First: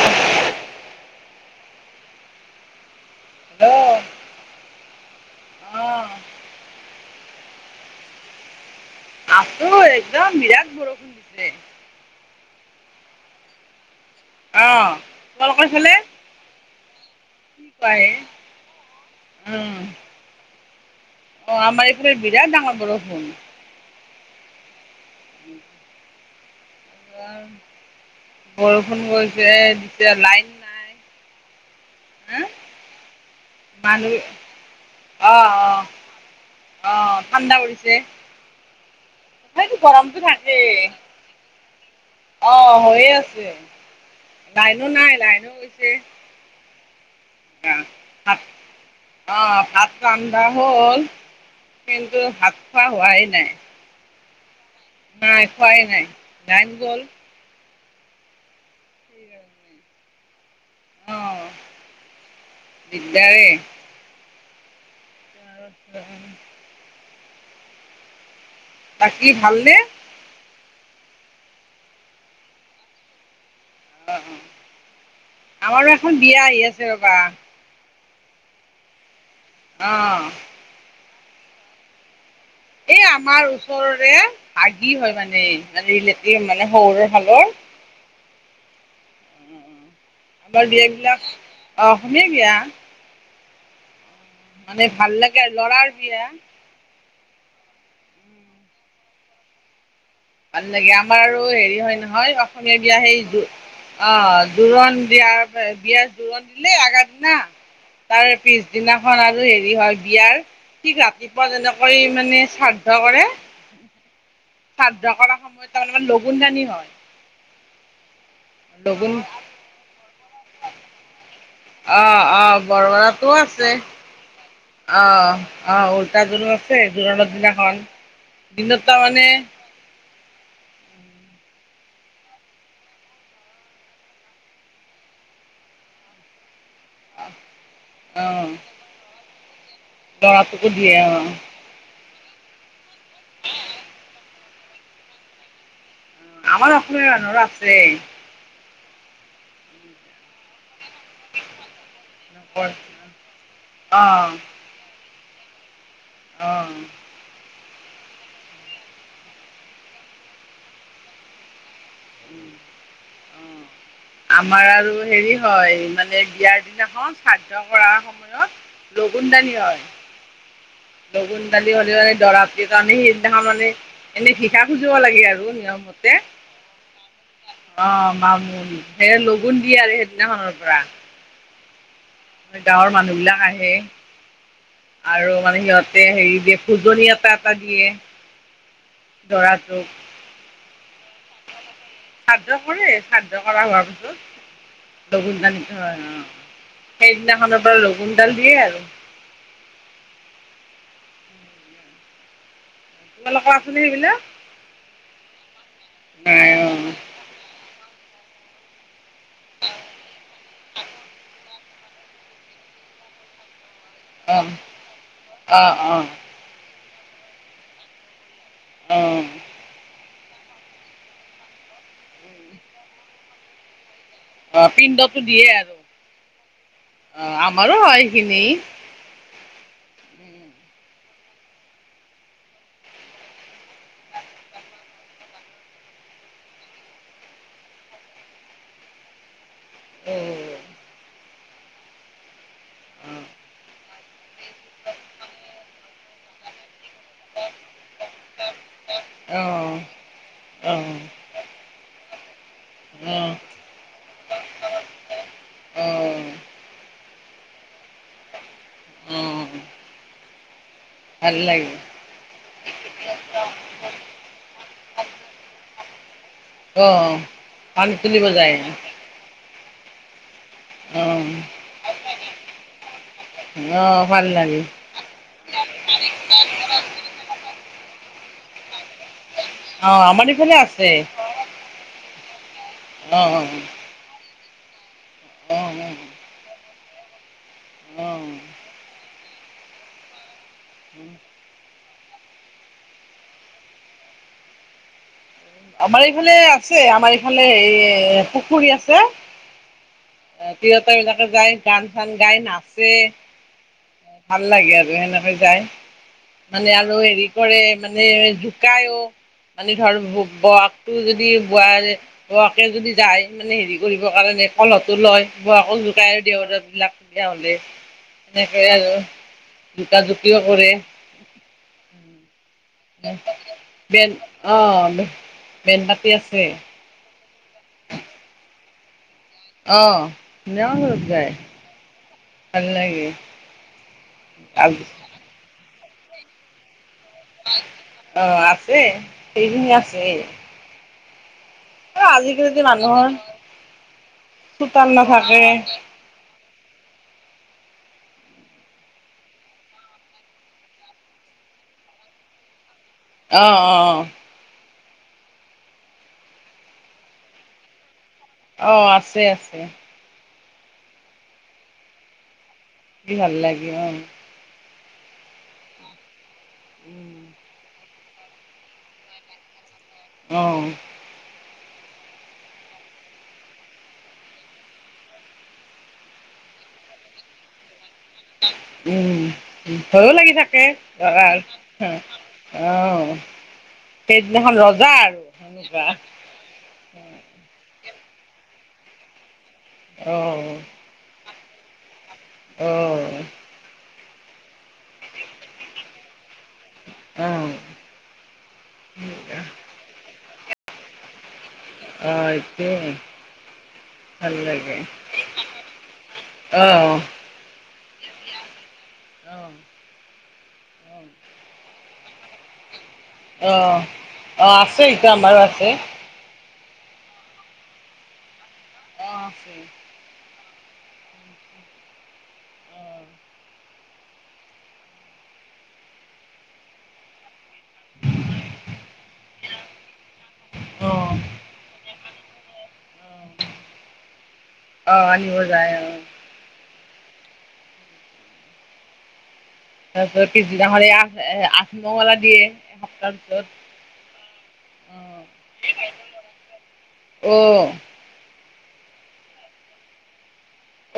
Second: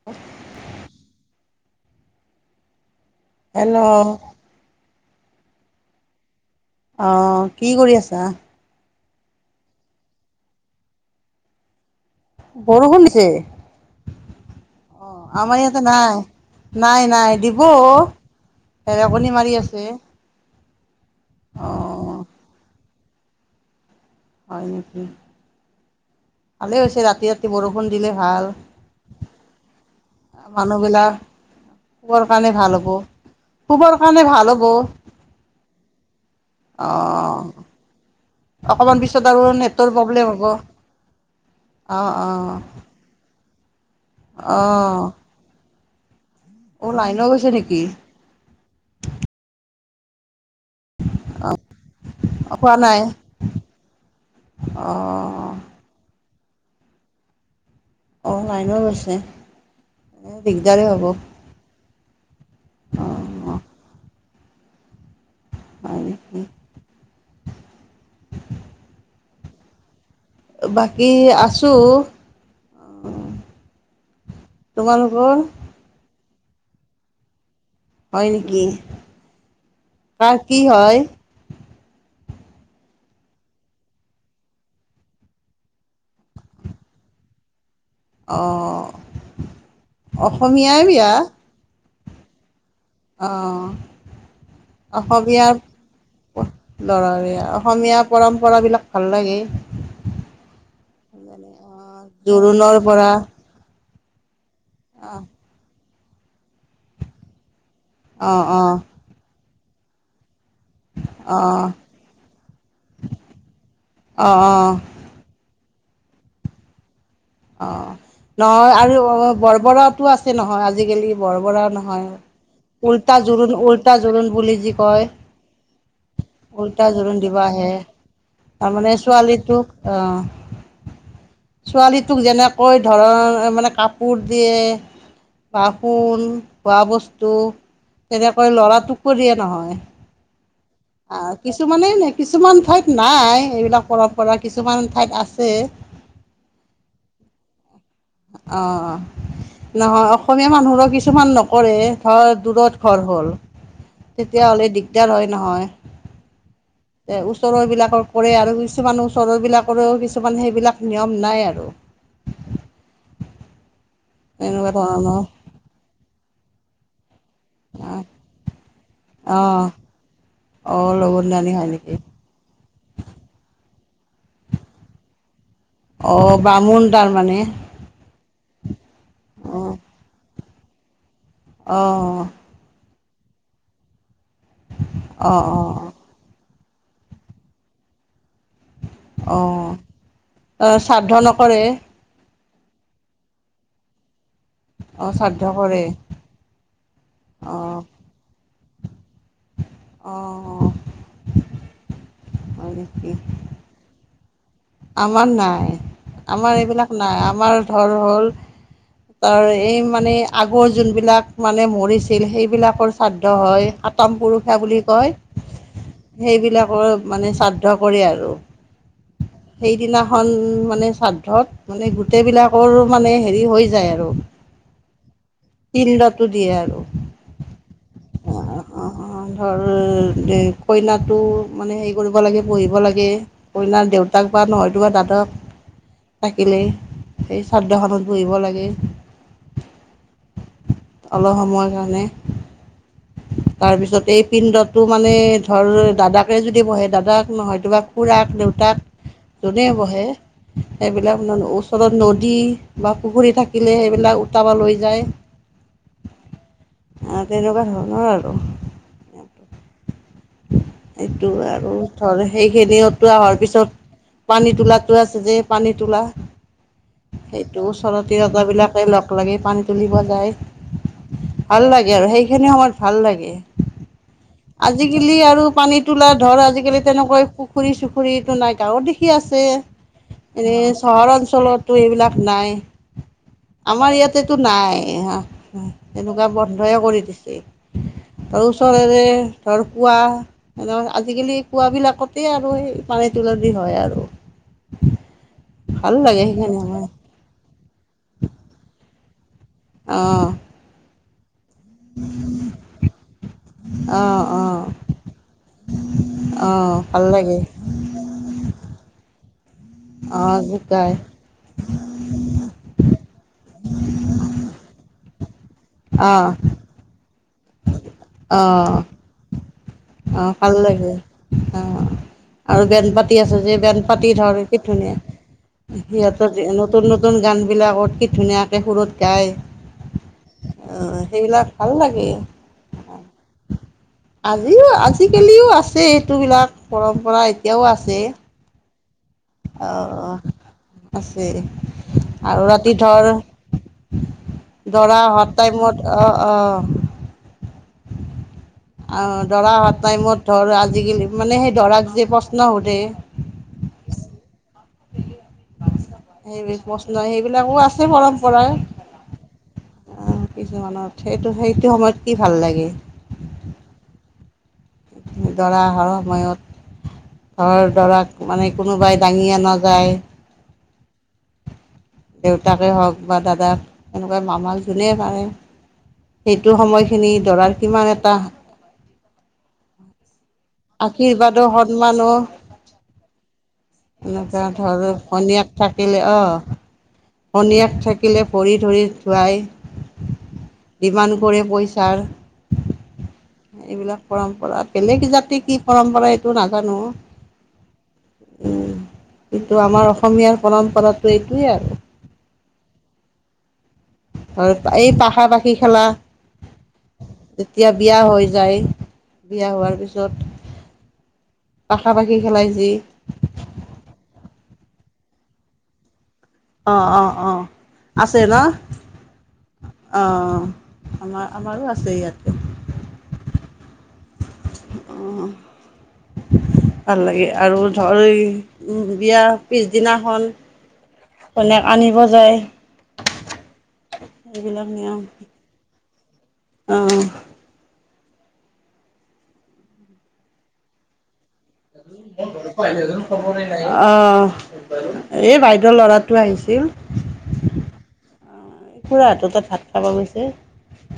[unintelligible] Hello, অঁ অ কি কৰি আছা। আছোঁ একদম বিৰাট বৰষুণ দিছে। বৰষুণ দিছে অঁ অ আমাৰ তোমালোকৰ ইয়াতে ফালে নাই। নাই নাই দিব কি কয় ঢেৰেকণি মাৰি আছে। অ আমাৰ এইফালে বিৰাট ডাঙৰ বৰষুণ। হয় নেকি? [inaudible] ভালেই হৈছে, ৰাতি- ৰাতি বৰষুণ দিলে ভাল। বৰষুণ গৈছে দিছে লাইন ভা নাই মানুহবিলাক শুবৰ হা কাৰনে ভাল হ'ব। শুবৰ মানুহ কাৰণে ভাল হ'ব, অঁ অঁ অঁ অহ। [unintelligible] অকণমান পিছত আৰু তথাপিতো নেটৰ গৰমটো প্ৰব্লেম হ'ব, থাকেই অ- অ। অ, হৈয়েই আছে, অ লাইনো নাই, লাইনো গৈছে। অ, লাইনো গৈছে। নেকি [unintelligible] অ, পাত [unintelligible] [unintelligible] হল, কিন্তু ভাত খোৱা হোৱাই নাই। অহ। নাই খোৱাই নাই, লাইন গ'ল। অ, লাইনো গৈছে, দিগদাৰি হ'ব। অ, অ', দিগদাৰেই। হয় নেকি? [inaudible] বাকী ভালনে? বাকী আছোঁ। অঁ তোমালোকৰ? আমাৰো এখন বিয়া আহি আছে ৰ'বা। হয় নেকি? অ'। কাৰ কি হয়? এই আমাৰ ওচৰৰে ভাগিন হয় মানে- মানে ৰিলেটিভ শহুৰৰ ফালৰ। অঁ। আমাৰ বিয়া বিলাক অ, হোমিয়াই দিয়া। অঁ। মানে ভাল লাগে আৰু ল'ৰাৰ বিয়া। ল'ৰাৰ বিয়া। অসমীয়া পৰম্পৰাবিলাক ভাল লাগে। ভাল লাগে, আমাৰ আৰু হেৰি হয় অ', নহয় জোৰোণৰ অসমীয়া বিয়া পৰা সেই জো অ' জোৰোণ অ', দিয়াৰ বিয়া জোৰোণ দিলেই আগাৰ দিনা। তাৰ অ', অ', পিছদিনাখন আৰু হেৰি হয়, বিয়াৰ ঠিক ৰাতিপুৱা অ', যেনেকৈ মানে শ্ৰাদ্ধ কৰে অ, অ। কৰা শ্ৰাদ্ধ সময়ত তাৰমানে লগুন দানি হয়। অ' নহয় আৰু লগুণ অ' বৰবৰাতো আছে নহয় আজিকালি বৰবৰা। নহয়, অ' অ' উল্টা বৰবৰাতো জোৰোণ, আছে উল্টা জোৰোণ বুলি যি কয়, অ, অ, উল্টা জোৰোণ আছে, উল্টা জোৰোণ জোৰণৰ দিব আহে। দিনাখন দিনত তাৰমানে ছোৱালীটোক আহ উম [unintelligible] ছোৱালীটোক যেনেকৈ ধৰ, মানে কাপোৰ দিয়ে বা সোন খোৱা বস্তু, তেনেকৈ ল'ৰাতোকো দিয়ে নহয়। দৰাটোকো দিয়ে অ'। আহ কিছুমানে- কিছুমান ঠাইত নাই এইবিলাক পৰম্পৰা, কিছুমান ঠাইত আছে। আমাৰ আছে, আনৰো আছে। অঁ নহয়, অসমীয়া মানুহৰো কিছুমান নকৰে ধৰ দূৰত ঘৰ হ'ল অ' তেতিয়াহ'লে দিগদাৰ হয় নহয়। অ' ওচৰৰ বিলাকৰ কৰে আৰু, কিছুমান ওচৰৰ বিলাকৰো কিছুমান সেইবিলাক নিয়ম নাই আৰু। আমাৰ এনেকুৱা আৰু ধৰণৰ হেৰি হয়, মানে বিয়াৰ দিনাখন শ্ৰাদ্ধ কৰা সময়ত লগুন দানি অ হয়। অ' লগুণ লগুণদানী হয় দানি নেকি? হ'লেও দৰাটো কাৰণে সেইদিনাখন মানে এনে ভিক্ষা খুজিব লাগে আৰু, নিয়ম অঁ বামুণ তাৰ মানে অ' বামুন, সেই লগুণ দিয়ে আৰু সেইদিনাখনৰ পৰা। অঁ গাঁৱৰ মানুহ বিলাক আহে আৰু অ' অ' মানে সিহঁত তে হেৰি দিয়ে ভোজনি এটা এটা দিয়ে। অ' দৰাটোক এ শ্ৰাদ্ধ নকৰে শ্ৰাদ্ধ কৰে, শ্ৰাদ্ধ কৰা হোৱাৰ পিছত। অ' লগুন শ্ৰাদ্ধ দানি কৰে হয় অ', সেইদিনাখনৰ পৰা অ' লগুনডাল দিয়ে আৰু। অঁ আৰু কি তোমালোকৰ আছেনে সেইগিলা আমাৰ নাই নাই আমাৰ অ', এইবিলাক নাই আমাৰ ধৰ হ'ল তাৰ এই মানে আগৰ যোনবিলাক মানে মৰিছিল সেইবিলাকৰ শ্ৰাদ্ধ হয় সাত তম অ', পুৰুষীয়া বুলি অ', কয়, অ', সেইবিলাকৰ মানে শ্ৰাদ্ধ কৰে আৰু। অ সেইদিনাখন মানে শ্ৰাদ্ধত মানে গোটেইবিলাকৰ মানে হেৰি হৈ যায় আৰু। অ' পিণ্ডতো দিয়ে আৰু অ, পিণ্ডটো দিয়ে আৰু আমাৰো হয় সেইখিনি। অ ধৰ এই কইনাটো মানে হেৰি কৰিব লাগে, বহিব লাগে। কইনাৰ দেউতাক বা নহয়তোবা দাদক থাকিলেই, সেই শ্ৰাদ্ধখনত বহিব লাগে। অ', অলপ সময় কাৰণে। অ', তাৰ পিছত এই পিণ্ডতো মানে ধৰ দাদাকে যদি বহে দাদাক, নহয়তোবা খুৰাক, দেউতাক যোনে অ', বহে, অ', সেইবিলাক ন ওচৰত নদী বা অ', পুখুৰী অ', থাকিলে সেইবিলাক উটাবা লৈ যায। অ' অ', তেনেকুৱা ধৰণৰ আৰু এইটো, ভাল আৰু লাগে ধৰ সেইখিনি উটোৱাই অহাৰ পিছত পানী তোলাতো আছে যে, পানীতোলা। অ', সেইটো পানী ওচৰৰ তুলিব তিৰোতা যায় বিলাকে লগ লাগি পানী তুলিব যায় অ', ভাল লাগে আৰু সেইখিনি সময়ত ভাল লাগে। অ', ভাল লাগে। আজিকালি আৰু পানী তোলা ধৰ আজিকালি তেনেকৈ পুখুৰী চুখুৰীটো নাই গাঁৱৰ দেখি আছে। অ', আমাৰ ইফালে এনেই আছে চহৰ অঞ্চলতো এইবিলাক নাই। অ অ অ। আমাৰ ইয়াতেতো নাই, আ আ অ', এনেকুৱা বন্ধয়ে কৰি দিছে। অ', ধৰ ওচৰেৰে ধৰ কুুৱা এনেও আজিকালি কুৱাবিলাকতেই আৰু সেই পানী তোলাদি হয় আৰু। [unintelligible] আমাৰ লাগে এইফালে সেইখিনি আছে। সময় আমাৰ এই এইফালে এই পুখুৰী আছে। অঁ তিৰোতা বিলাকে যায়। গান-চান গাই নাচে, অঁ ভাল অঁ লাগে আৰু সেনেকে যায়। মানে অঁ আৰু ভাল হেৰি লাগে কৰে মানে জোকাইও, মানে ধৰ ব অঁ জোকাই যদি বোৱাৰ বোৱাকে যদি যায় মানে হেৰি কৰিবৰ কাৰণে কলহটো লয়। বৌকক জোকাই অঁ দেওৰে বিলাক বিয়া হ'লে। সেনেকেয়ে আৰু। জোকা অ' জুকিও ভাল কৰে লাগে, অ'। আৰু বেন পাতি আছে যে, বেন পাতি ধৰ কি ধুনীয়া। বেন পাতি সিহঁতৰ আছে যে নতুন নতু তুন গানবিলাকত কি ধুনীয়াকে সুৰত গায়। অ' ধুনীয়া সুৰত গায়, সেইবিলাক ভাল লাগে ভাল লাগে। আজিও আজিকালিও আছে এইটো বিলাক পৰম্পৰা। এতিয়াও আছে অ' আছে। সেইখিনি আছে অ' আছে। আৰু আজিকালিতো ৰাতি মানুহৰ ধৰ, চোতাল দৰা অহা নাথাকে। টাইমত অ' অ'। অ' দৰা অহা টাইমত ধৰ আজিকালি মানে, সেই দৰাক যে প্ৰশ্ন সুধে। অ' অ' অ'। সেইবি প্ৰশ্ন, সেইবিলাকো আছে পৰম্পৰা। অ' আছে। অ' কিছুমানত। সেইটো সেইটো সময়ত কি ভাল লাগে? কি ভাল লাগে অ'। দৰা অহাৰ সময়ত, ধৰ দৰাক মানে কোনোবাই দাঙি আনা যায়। অ'। দেউতাকে হওঁক বা দাদাক, এনেকুৱা মামাক যোনেই পাৰে। সেইটো সময়খিনি দৰাৰ কিমান এটা। উম' ভয়ো লাগি থাক। তাকে, আশীৰ্বাদো সন্মানো অ'। এনেকুৱা সেইদিনাখন ধৰ ৰজা আৰু যেনিবা। পনিয়াক থাকিলে, ভৰি ধৰি ধুৱাই। অঁ। ডিমাণ্ড কৰে পইচাৰ। অ'। এইবিলাক পৰম্পৰা, বেলেগ জাতিৰ কি পৰম্পৰা এইটো নাজানো। অ', কিন্তু আমাৰ অসমীয়াৰ পৰম্পৰাটো এইটোৱেই আৰু। অ' এইটোয়ে। আৰু এই পাশা পাখি খেলা। অ'। যেতিয়া বিয়া হৈ যায়, বিয়া অ', হোৱাৰ পিছত। [unintelligible] পাশা পাশি খেলাই যি। অ', আছে এতিয়া আমাৰো আছে। অ' অ' অ' আছে ন'। অ' আছে। অঁ আমাৰ, আমাৰো আছে ইয়াতে। অ', অঁ। ভাল লাগে, আৰু ধৰ উম' বিয়া পিছদিনাখন। অঁ। কইনাক আনিব যায় এইবিলাক নিয়ম অঁ আনিব যায় অঁ। অ। [unintelligible] দিয়ে এসপ্তাহৰ পিছত অহ এই বাইদেউ ল'ৰাটো আহিছিল। অ' খুৰাহঁতৰ তাত ভাত খাব গৈছে।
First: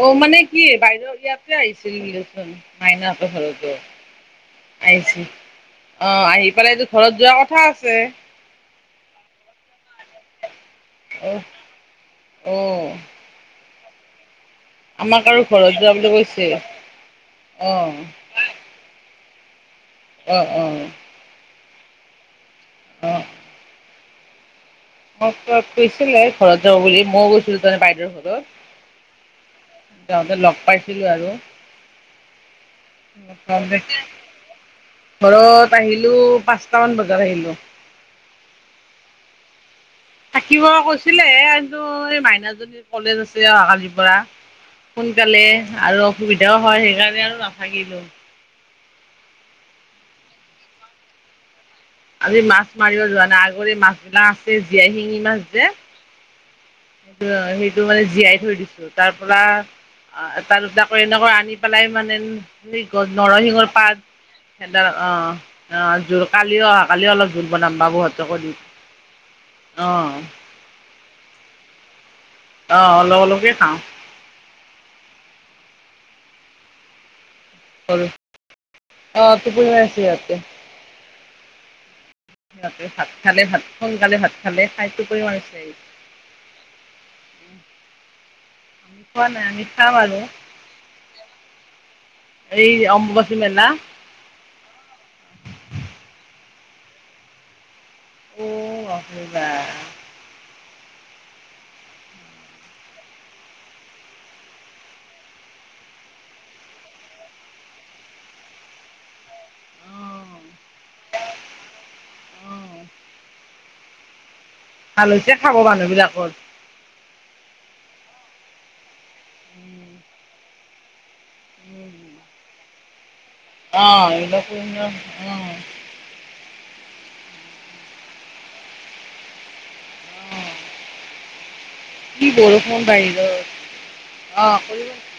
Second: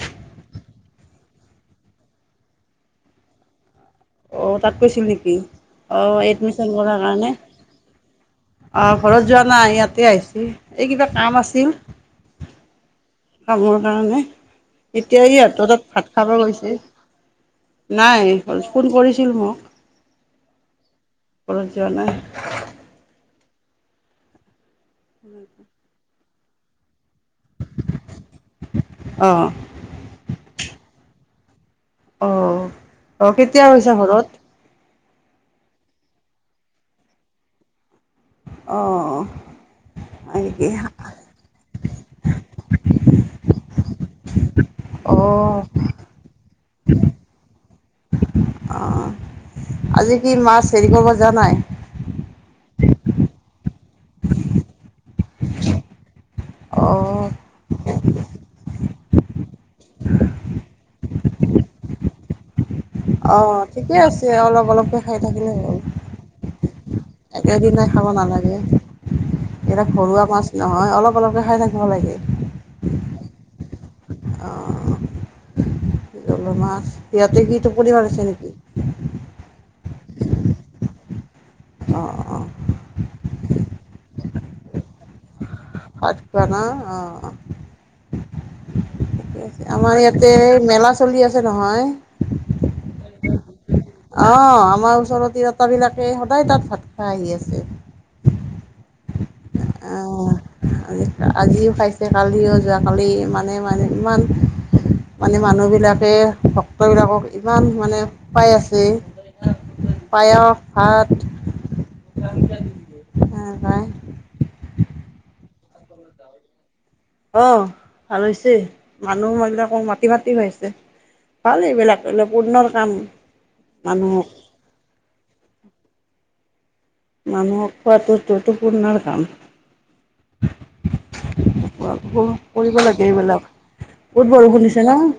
অ মানে কি বাইদেউ ইয়াতে আহিছিল চোন মাইনাত ঘৰতো অ', তাত গৈছিল আহি নেকি? অ আহি পেলাইটো ঘৰত যোৱাৰ কথা আছে অহ ঘৰত যোৱা নাই ইয়াতে আহিছিল এই কিবা অ কাম আছিল। অ কামৰ কাৰণে এতিয়া আমাক আৰু ইহঁতৰ ঘৰত তাত যোৱা ভাত বুলি খাব কৈছে গৈছে অ নাই হল ফোন কৰিছিল মোক অঁ অঁ। ঘৰত যোৱা নাই অ মোক ত কৈছিলে ঘৰত যোৱা বুলি মইও গৈছিলো তাৰমানে বাইদেউৰ অ'। ঘৰত যাওঁতে লগ পাইছিলো আৰু। অ অ অ কেতিয়া গৈছা ঘৰত? ঘৰত আহিলো পাঁচটামান বজাত আহিলো অহ অহ থাকিব কৈছিলে এই কিন্তু মাইনাজনীৰ কলেজ আছে অহা কালিৰ পৰা সোনকালে অ'। আৰু অসুবিধাও হয় সেইকাৰণে আৰু নাথাকিলো। অঁ। আজি কি মাছ হেৰি কৰিব যোৱা নাই? আজি মাছ মাৰিব যোৱা নাই আগৰে মাছ বিলাক আছে জীয়াই শিঙি মাছ যে ত অ'। সেইটো মানে জীয়াই থৈ দিছো তাৰপৰা অ এটা দুটাকৈ এনেকৈ আনি পেলাই মানে অ', নৰসিংৰ ঠিকে পাত আছে অলপ সিহঁতৰ অলপকৈ খাই অ' থাকিলে হ'ল। অ' যোৰ কালিও অহা কালিও অলপ জোল বনাম একেদিনাই খাব বাবুহঁতকো নালাগে দিম। এইয়া অ', ঘৰুৱা মাছ নহয় অলপ অলপকৈ খাই থাকিব লাগে। অ' অলপ অলপকে খাওঁ। অ', সিহঁতে কি টোপনি সৰু মাৰিছে নেকি? অ' টোপনি মাৰিছে সিহঁতে। অ' অ'। সিহঁতে ভাত খালে ভাত সোনকালে ভাত খালে খাই টোপনি মাৰিছে। ভাত খোৱা না অঁ অঁ আমি খোৱা নাই আমি খাম আমাৰ আৰু ইয়াতে মেলা চলি আছে নহয়। এই অম্বুবাচী মেলা। অ' আমাৰ ওচৰতে সিহঁত বিলাকে সদায় তাত ভাত খাই আহি আছে। [unintelligible] অঁ আজিও খাইছে কালিও যোৱাকালি মানে মানে ইমান মানে মানুহ বিলাকে ভক্তবিলাকক ইমান মানে খোৱাই আছে। অ পায়স, ভাত। অ [unintelligible] উম হয়। ভাল হৈছে খাব মানুহ বিলাকৰ। অ ভাল হৈছে, মানুহ [unintelligible] মাতি মাতি খোৱাইছে। ভাল এইবিলাক এইবিলাক পুৰ্ণৰ কাম। অ মানুহক এইবিলাক পূণ্যৰ [unintelligible] মানুহক খোৱাটো এইটো পূণ্যৰ কাম। কি [unintelligible] বৰষুণ কৰিব লাগে বাহিৰত এইবিলাক, বহুত অ বৰষুণ দিছে কৰিব ন?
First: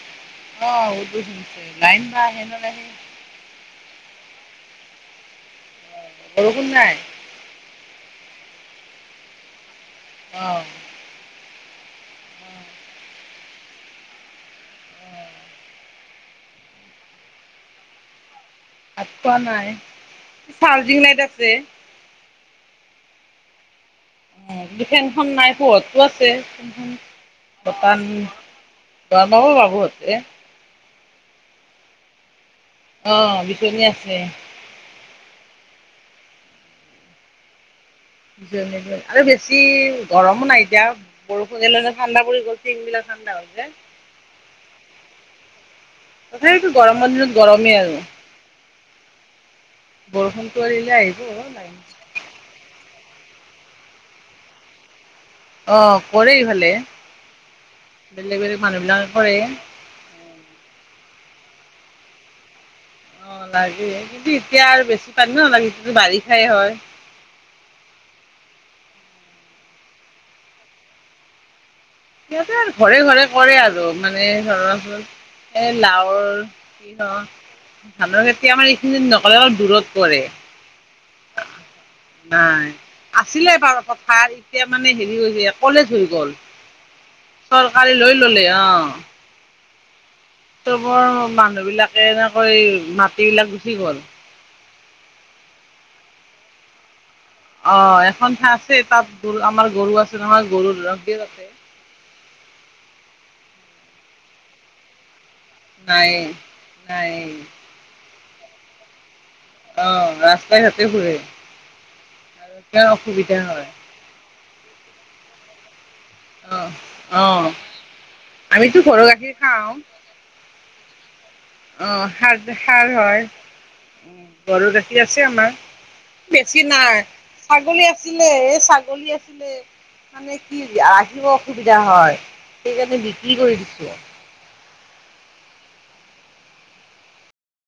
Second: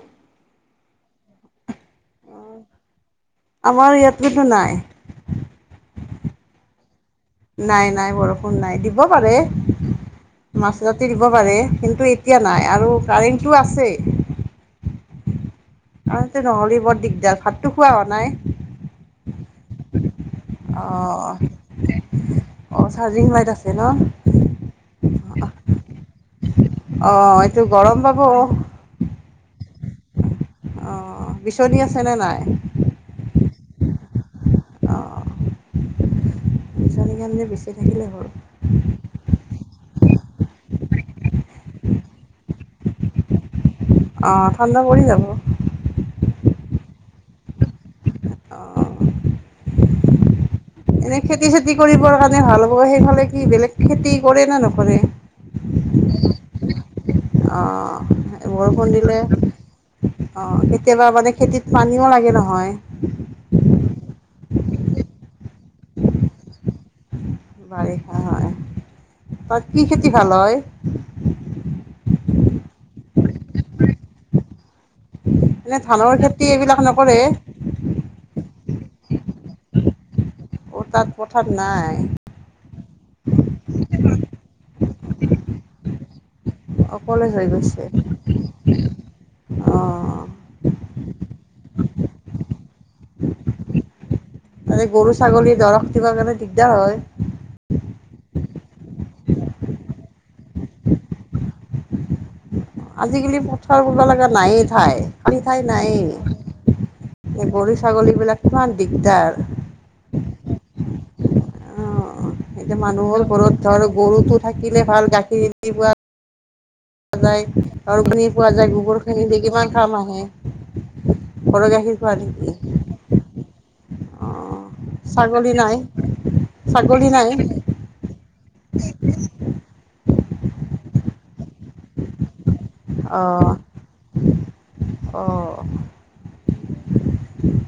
অ [unintelligible] লাইন বা আহে নে নাহে? আমাৰ ইয়াত কিন্তু নাই। বৰষুণ নাই? নাই নাই বৰষুণ নাই দিব পাৰে। অ [unintelligible] দিব পাৰে কিন্তু এতিয়া নাই আৰু কাৰেণ্টটো আছে। [inaudible] কাৰেন্টটো নহ'লে বৰ দিগদাৰ ভাতো খোৱা হোৱা নাই। ভাত খোৱা নাই, চাৰ্জিং লাইট আছে। অ চাৰ্জিং লাইট আছে ন। অ ফেনখন নাই পোহৰতটো আছে, অঁ এইটো গৰম বতান পাব অঁ [unintelligible] বাবুহতে অ বিচনী আছে নে নাই? অ বিচনী আছে। অ'। বিচনীখন দি বিছি থাকিলে হ'ল। আৰু বেছি গৰমো নাই এতিয়া। বৰষুণে দিয়াৰ লগে লগে ঠাণ্ডা পৰি গ'ল টিনবিলাক ঠাণ্ডা হৈছে। অ' ঠাণ্ডা পৰি যাব। তথাপিতো গৰমৰ দিনত গৰমেই আৰু। অঁ বৰষুণটো এৰিলে আহিব লাইন। কৰিব কা [unintelligible] ভাল হ'ব। সেইফালে কি বেলেগ খেতি কৰে নে নকৰে? অ কৰে ইফালে, অঁ বেলেগ বেলেক মানুহ বিলাকে কৰে। অ কেতিয়াবা মানে খেতিত পানীও লাগে নহয়। অ লাগে কিন্তু এতিয়া আৰু বেছি পানী নালাগে এতিয়াটো বাৰিষাই হয়। বাৰিষা হয়, তাত কি খেতি ভাল হয়? ইয়াতে আৰ ঘৰে ঘৰে কৰে আৰু মানে ধৰাচন এনে ধানৰ এলাওৰ খেতি এইবিলাক টিহ নকৰে ধানৰ খেতি আমাৰ এইখিনি নকৰে অলপ দূৰত কৰে। অ তাত পথাত নাই। নাই, আছিলে বাৰু পথাৰ এতিয়া মানে হেৰি হৈছে কলেজ হৈ গ'ল। কলেজ হৈ গৈছে চৰকাৰে লৈ ললে অ। বৰ মানুহ বিলাকে এনেকৈ মাটি বিলাক গুচি গ'ল। মানে গৰু-ছাগলী ধৰক দিবা কাৰণে দিগদাৰ হয়। অ এখন ঠাই আছে তাত গৰু আমাৰ গৰু আছে নহয় গৰু [unintelligible] আজিকালি পথাৰ কৰিব লগা নায়েই ঠাই। খালি ঠাই নাই, নাই এই গৰু-ছাগলী বিলাক কিমান দিগদাৰ। অ ৰাস্তাই ঘাটে ফুৰে। অ' আৰু এতিয়া কিমান মানুহ অসুবিধা ঘৰত হয় ধৰ গৰুটো থাকিলে ভাল গাখীৰ অ'। [unintelligible] সাৰ পানী পোৱা যায়, আমিতো গোবৰ ঘৰৰ খিনি গাখীৰ দি খাওঁ কিমান কাম আহে। ঘৰৰ গাখীৰ অ', খোৱা সাৰ নেকি যে সাৰ হয়, উম, অ' গৰু গাখীৰ আছে ছাগলী আমাৰ। নাই বেছি নাই, ছাগলী নাই ছাগলী আছিলে এ ছাগলী আছিলে। মানে কি ৰাখিব অসুবিধা হয়, সেইকাৰণে বিক্ৰী অঁ কৰি দিছো। অঁ